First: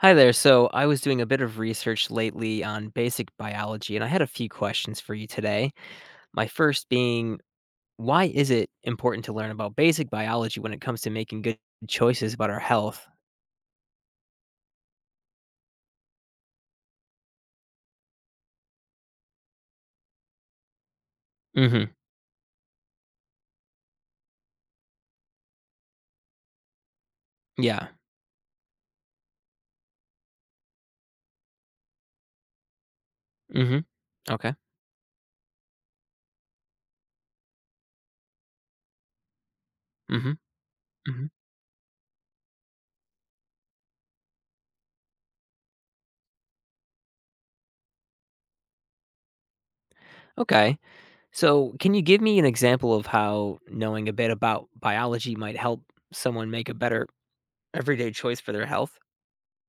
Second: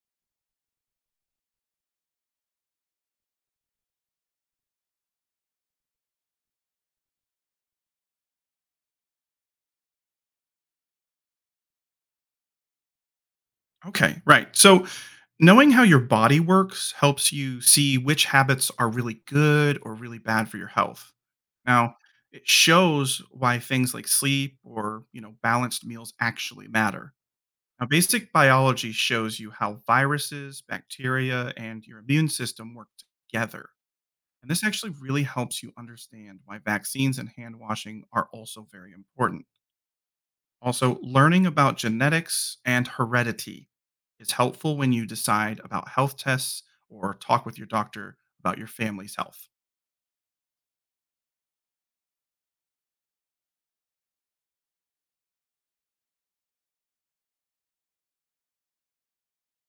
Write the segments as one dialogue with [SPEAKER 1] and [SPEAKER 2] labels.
[SPEAKER 1] Hi there. So, I was doing a bit of research lately on basic biology, and I had a few questions for you today. My first being, why is it important to learn about basic biology when it comes to making good choices about our health?
[SPEAKER 2] Okay, right. So knowing how your body works helps you see which habits are really good or really bad for your health.
[SPEAKER 1] Hmm.
[SPEAKER 2] Now, it shows why things like sleep or, balanced meals actually matter. Now,
[SPEAKER 1] Yeah.
[SPEAKER 2] basic biology shows you how viruses, bacteria, and your immune system work together.
[SPEAKER 1] Hmm.
[SPEAKER 2] And
[SPEAKER 1] Okay.
[SPEAKER 2] this actually really helps you understand why vaccines and hand washing are also very important.
[SPEAKER 1] Hmm.
[SPEAKER 2] Also,
[SPEAKER 1] Hmm.
[SPEAKER 2] learning about genetics and heredity is helpful when you decide about health tests or talk with your doctor about your family's health.
[SPEAKER 1] Okay. So, can you give me an example of how knowing a bit about biology might help someone make a better everyday choice for their health?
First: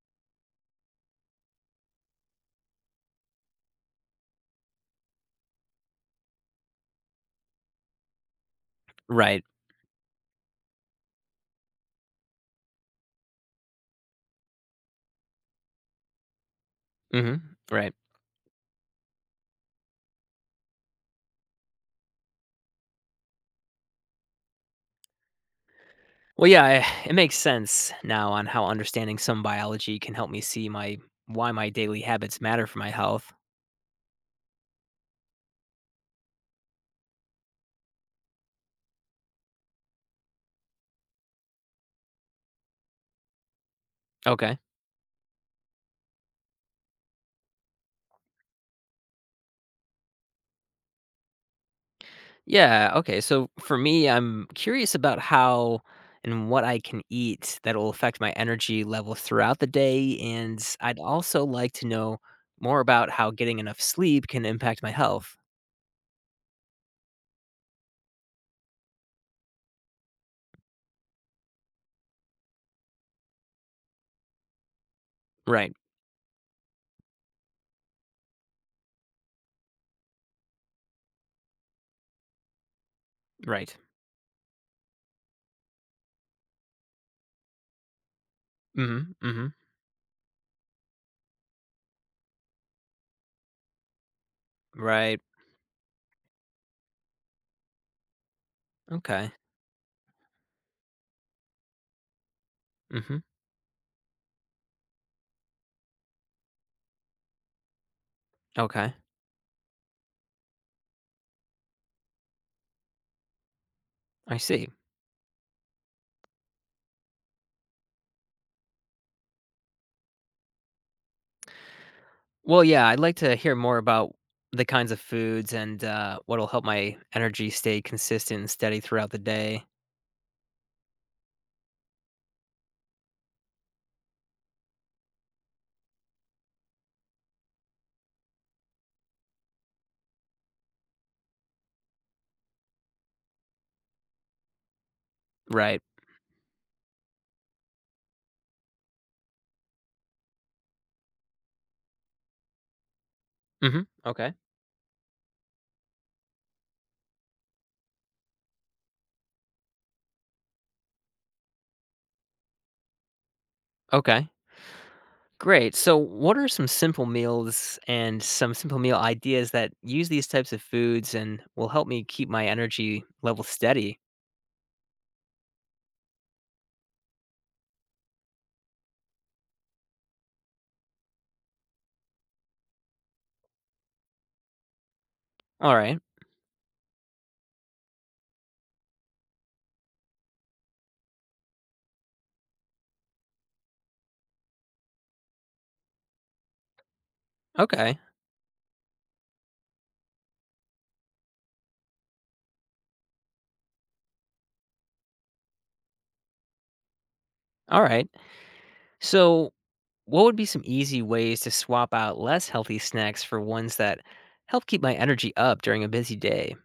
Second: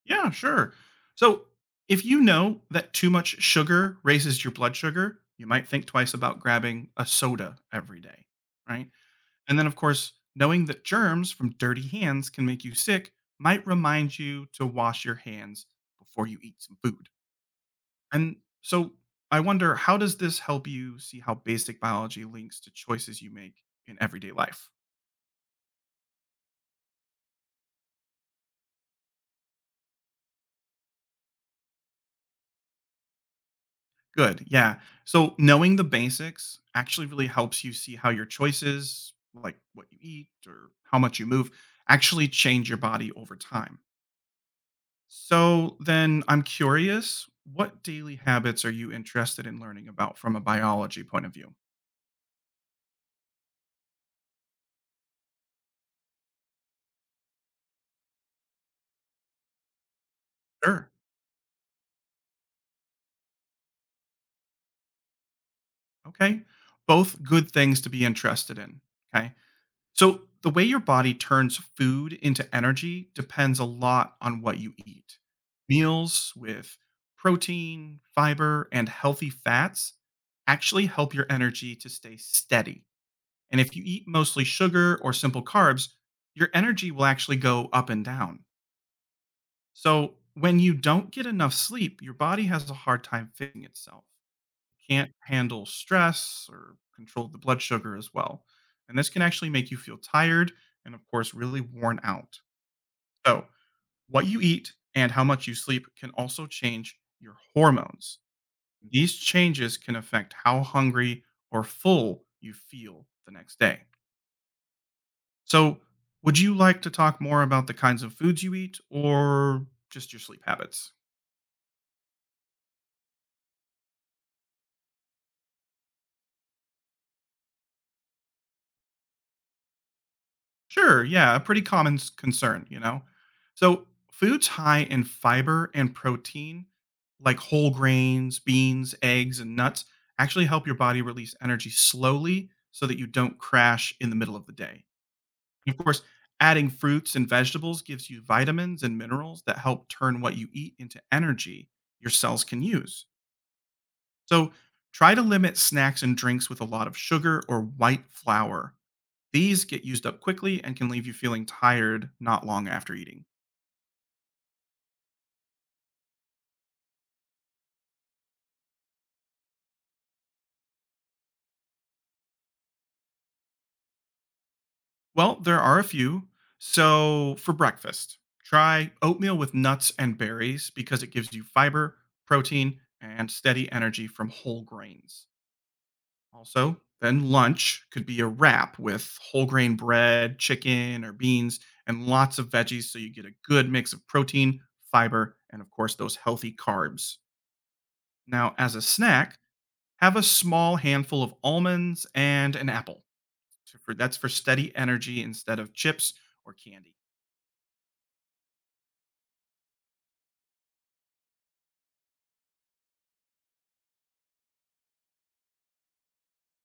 [SPEAKER 2] Yeah, sure. So, if you know that too much sugar raises your blood sugar, you might think twice about grabbing a soda every day, right?
[SPEAKER 1] Right.
[SPEAKER 2] And then, of course, knowing that germs from dirty hands can make you sick might remind you to wash your hands before you eat some food.
[SPEAKER 1] Hmm. Right.
[SPEAKER 2] And so I wonder how does this help you see how basic biology links to choices you make in everyday life?
[SPEAKER 1] Well, yeah, it makes sense now on how understanding some biology can help me see my why my daily habits matter for my health.
[SPEAKER 2] Good. Yeah. So knowing the basics actually really helps you see how your choices, like what you eat or how much you move, actually change your body over time.
[SPEAKER 1] Okay.
[SPEAKER 2] So then I'm curious, what daily habits are you interested in learning about from a biology point of view?
[SPEAKER 1] Yeah, okay. So for me, I'm curious about how and what I can eat that will affect my energy level throughout the day, and
[SPEAKER 2] Sure.
[SPEAKER 1] I'd also like to know more about how getting enough sleep can impact my health.
[SPEAKER 2] Okay. Both good things to be interested in. Okay. So, the way your body turns food into energy depends a lot on what you eat.
[SPEAKER 1] Right.
[SPEAKER 2] Meals with protein, fiber, and healthy fats actually help your energy to stay steady. And if
[SPEAKER 1] Right.
[SPEAKER 2] you eat mostly sugar or simple carbs, your energy will actually go up and down.
[SPEAKER 1] Mhm. Mhm.
[SPEAKER 2] So, when you don't get enough sleep, your body has a hard time fitting itself can't
[SPEAKER 1] Right.
[SPEAKER 2] handle stress or control the blood sugar as well. And this can
[SPEAKER 1] Okay.
[SPEAKER 2] actually make you feel tired and, of course, really worn out.
[SPEAKER 1] Mhm.
[SPEAKER 2] So, what you eat and how much you sleep can also change your hormones.
[SPEAKER 1] Okay.
[SPEAKER 2] These changes can affect how hungry or full you feel the next day.
[SPEAKER 1] I see.
[SPEAKER 2] So, would you like to talk more about the kinds of foods you eat or just your sleep habits?
[SPEAKER 1] Well, yeah, I'd like to hear more about the kinds of foods and what'll help my energy stay consistent and steady throughout the day.
[SPEAKER 2] Sure, yeah, a pretty common concern, you know? So, foods high in fiber and protein, like whole grains, beans, eggs, and nuts, actually help your body release energy slowly so that you don't crash in the middle of the day. And
[SPEAKER 1] Right.
[SPEAKER 2] of course, adding fruits and vegetables gives you vitamins and minerals that help turn what you eat into energy your cells can use.
[SPEAKER 1] Hmm. Okay.
[SPEAKER 2] So, try to limit snacks and drinks with a lot of sugar or white flour these get used up quickly and can leave you feeling tired not long after eating.
[SPEAKER 1] Okay. Great. So, what are some simple meals and some simple meal ideas that use these types of foods and will help me keep my energy level steady?
[SPEAKER 2] Well, there are a few. So, for breakfast, try oatmeal with nuts and berries because it gives you fiber, protein, and steady energy from whole grains.
[SPEAKER 1] All right.
[SPEAKER 2] Also, then lunch could be a wrap with whole grain bread, chicken, or beans, and lots of veggies so you get a good mix of protein, fiber, and of course, those healthy carbs.
[SPEAKER 1] Okay.
[SPEAKER 2] Now, as a snack, have a small handful of almonds and an apple. That's for steady energy instead of chips or candy.
[SPEAKER 1] All right. So, what would be some easy ways to swap out less healthy snacks for ones that help keep my energy up during a busy day?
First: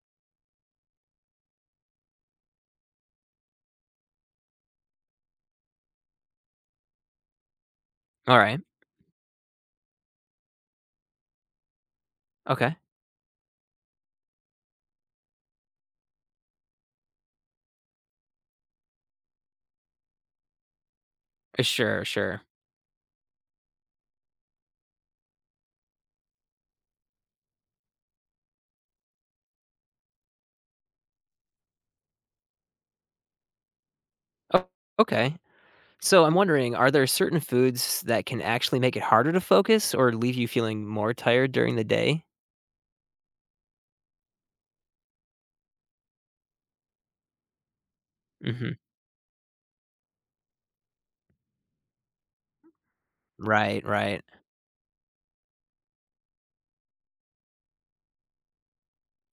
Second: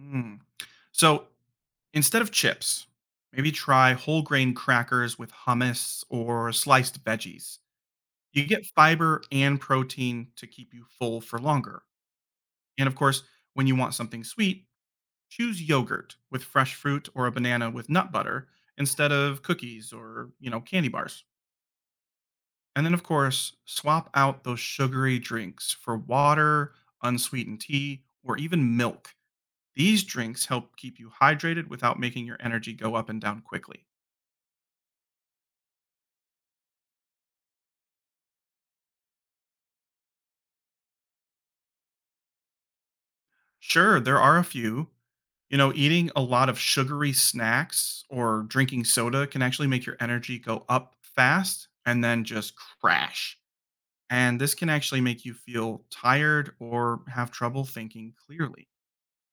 [SPEAKER 2] Mm. So instead of chips, maybe try whole grain crackers with hummus or sliced veggies.
[SPEAKER 1] All
[SPEAKER 2] You
[SPEAKER 1] right.
[SPEAKER 2] get fiber and protein to keep you full for longer.
[SPEAKER 1] Okay.
[SPEAKER 2] And of course, when you want something sweet, choose yogurt with fresh fruit or a banana with nut butter instead of cookies or, candy bars.
[SPEAKER 1] Sure, sure.
[SPEAKER 2] And then, of course, swap out those sugary drinks for water, unsweetened tea, or even milk. These drinks help keep you hydrated without making your energy go up and down quickly.
[SPEAKER 1] Oh, okay. So I'm wondering, are there certain foods that can actually make it harder to focus or leave you feeling more tired during the day?
[SPEAKER 2] Sure, there are a few. You know, eating a lot of sugary snacks or
[SPEAKER 1] Hmm.
[SPEAKER 2] drinking soda can actually make your energy go up fast and then just crash.
[SPEAKER 1] Right, right.
[SPEAKER 2] And this can actually make you feel tired or have trouble thinking clearly.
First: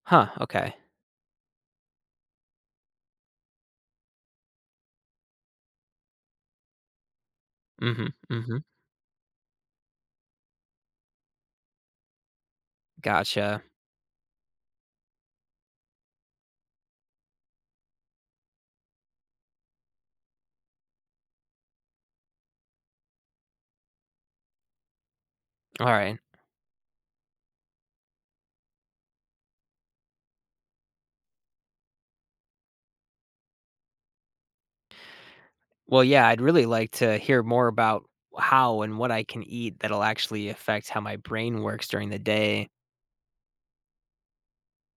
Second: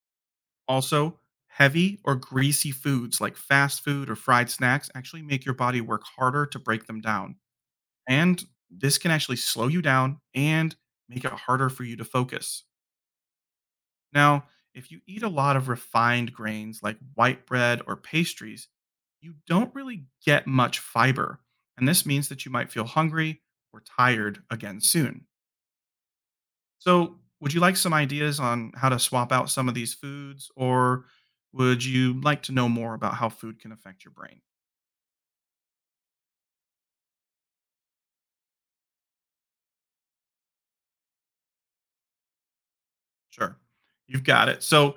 [SPEAKER 1] Huh, okay.
[SPEAKER 2] Also, heavy or greasy foods like fast food or fried snacks actually make your body work harder to break them down.
[SPEAKER 1] Hmm.
[SPEAKER 2] And
[SPEAKER 1] Hmm.
[SPEAKER 2] this can actually slow you down and make it harder for you to focus.
[SPEAKER 1] Gotcha.
[SPEAKER 2] Now, if you eat a lot of refined grains like white bread or pastries, you don't really get much fiber. And this means that you might feel hungry or tired again soon.
[SPEAKER 1] All right.
[SPEAKER 2] So, would you like some ideas on how to swap out some of these foods, or would you like to know more about how food can affect your brain?
[SPEAKER 1] Well, yeah, I'd really like to hear more about how and what I can eat that'll actually affect how my brain works during the day.
[SPEAKER 2] Sure, you've got it. So,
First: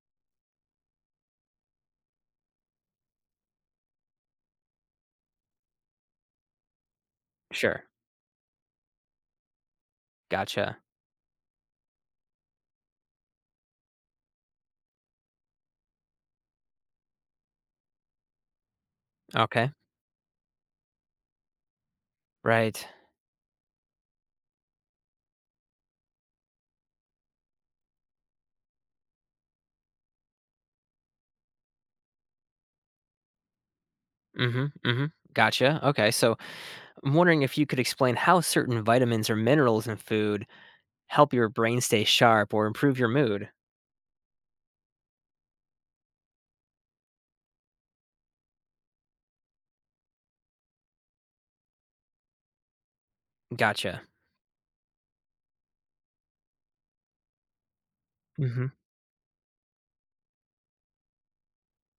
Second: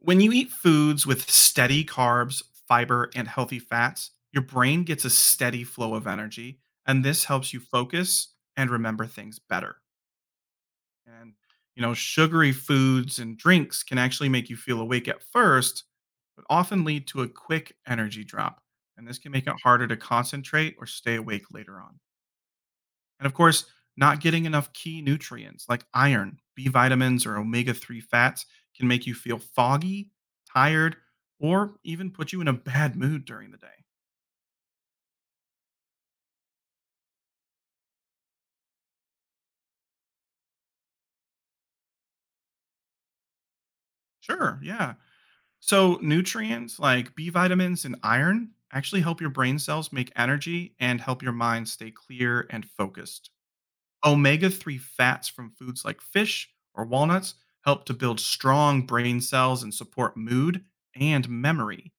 [SPEAKER 2] when you eat foods with steady carbs, fiber, and healthy fats, your brain gets a steady flow of energy, and this helps you
[SPEAKER 1] Sure.
[SPEAKER 2] focus and remember things better.
[SPEAKER 1] Gotcha.
[SPEAKER 2] And, you know, sugary foods and drinks can actually make you feel awake at first, often lead to a quick energy drop, and this can make it
[SPEAKER 1] Okay.
[SPEAKER 2] harder to concentrate or stay awake later on.
[SPEAKER 1] Right.
[SPEAKER 2] And of course, not getting enough key nutrients like iron, B vitamins, or omega omega-3 fats can make you feel foggy, tired, or even put you in a bad mood during the day.
[SPEAKER 1] Hmm. Hmm. Gotcha. Okay. So I'm wondering if you could explain how certain vitamins or minerals in food help your brain stay sharp or improve your mood.
[SPEAKER 2] Sure, yeah. So, nutrients like B vitamins and iron actually help your brain cells make energy and help your mind stay clear and focused.
[SPEAKER 1] Gotcha.
[SPEAKER 2] Omega-3 fats from foods like fish or walnuts help to build
[SPEAKER 1] Hmm.
[SPEAKER 2] strong brain cells and support mood and memory.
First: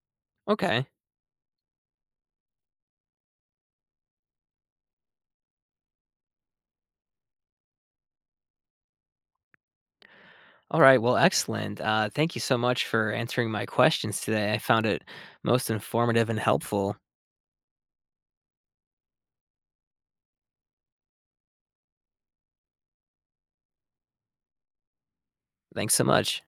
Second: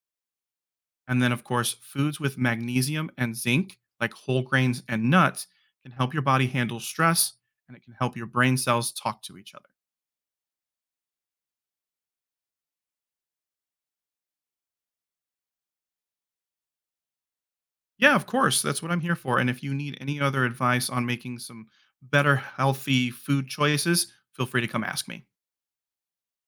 [SPEAKER 1] Okay.
[SPEAKER 2] And then, of course, foods with magnesium and zinc, like whole grains and nuts, can help your body handle stress and it can help your brain cells talk to each other.
[SPEAKER 1] All right. Well, excellent. Thank you so much for answering my questions today. I found it most informative and helpful.
[SPEAKER 2] Yeah, of course. That's what I'm here for. And if you need any other advice on making some better, healthy food choices, feel free to come ask me.
[SPEAKER 1] Thanks so much.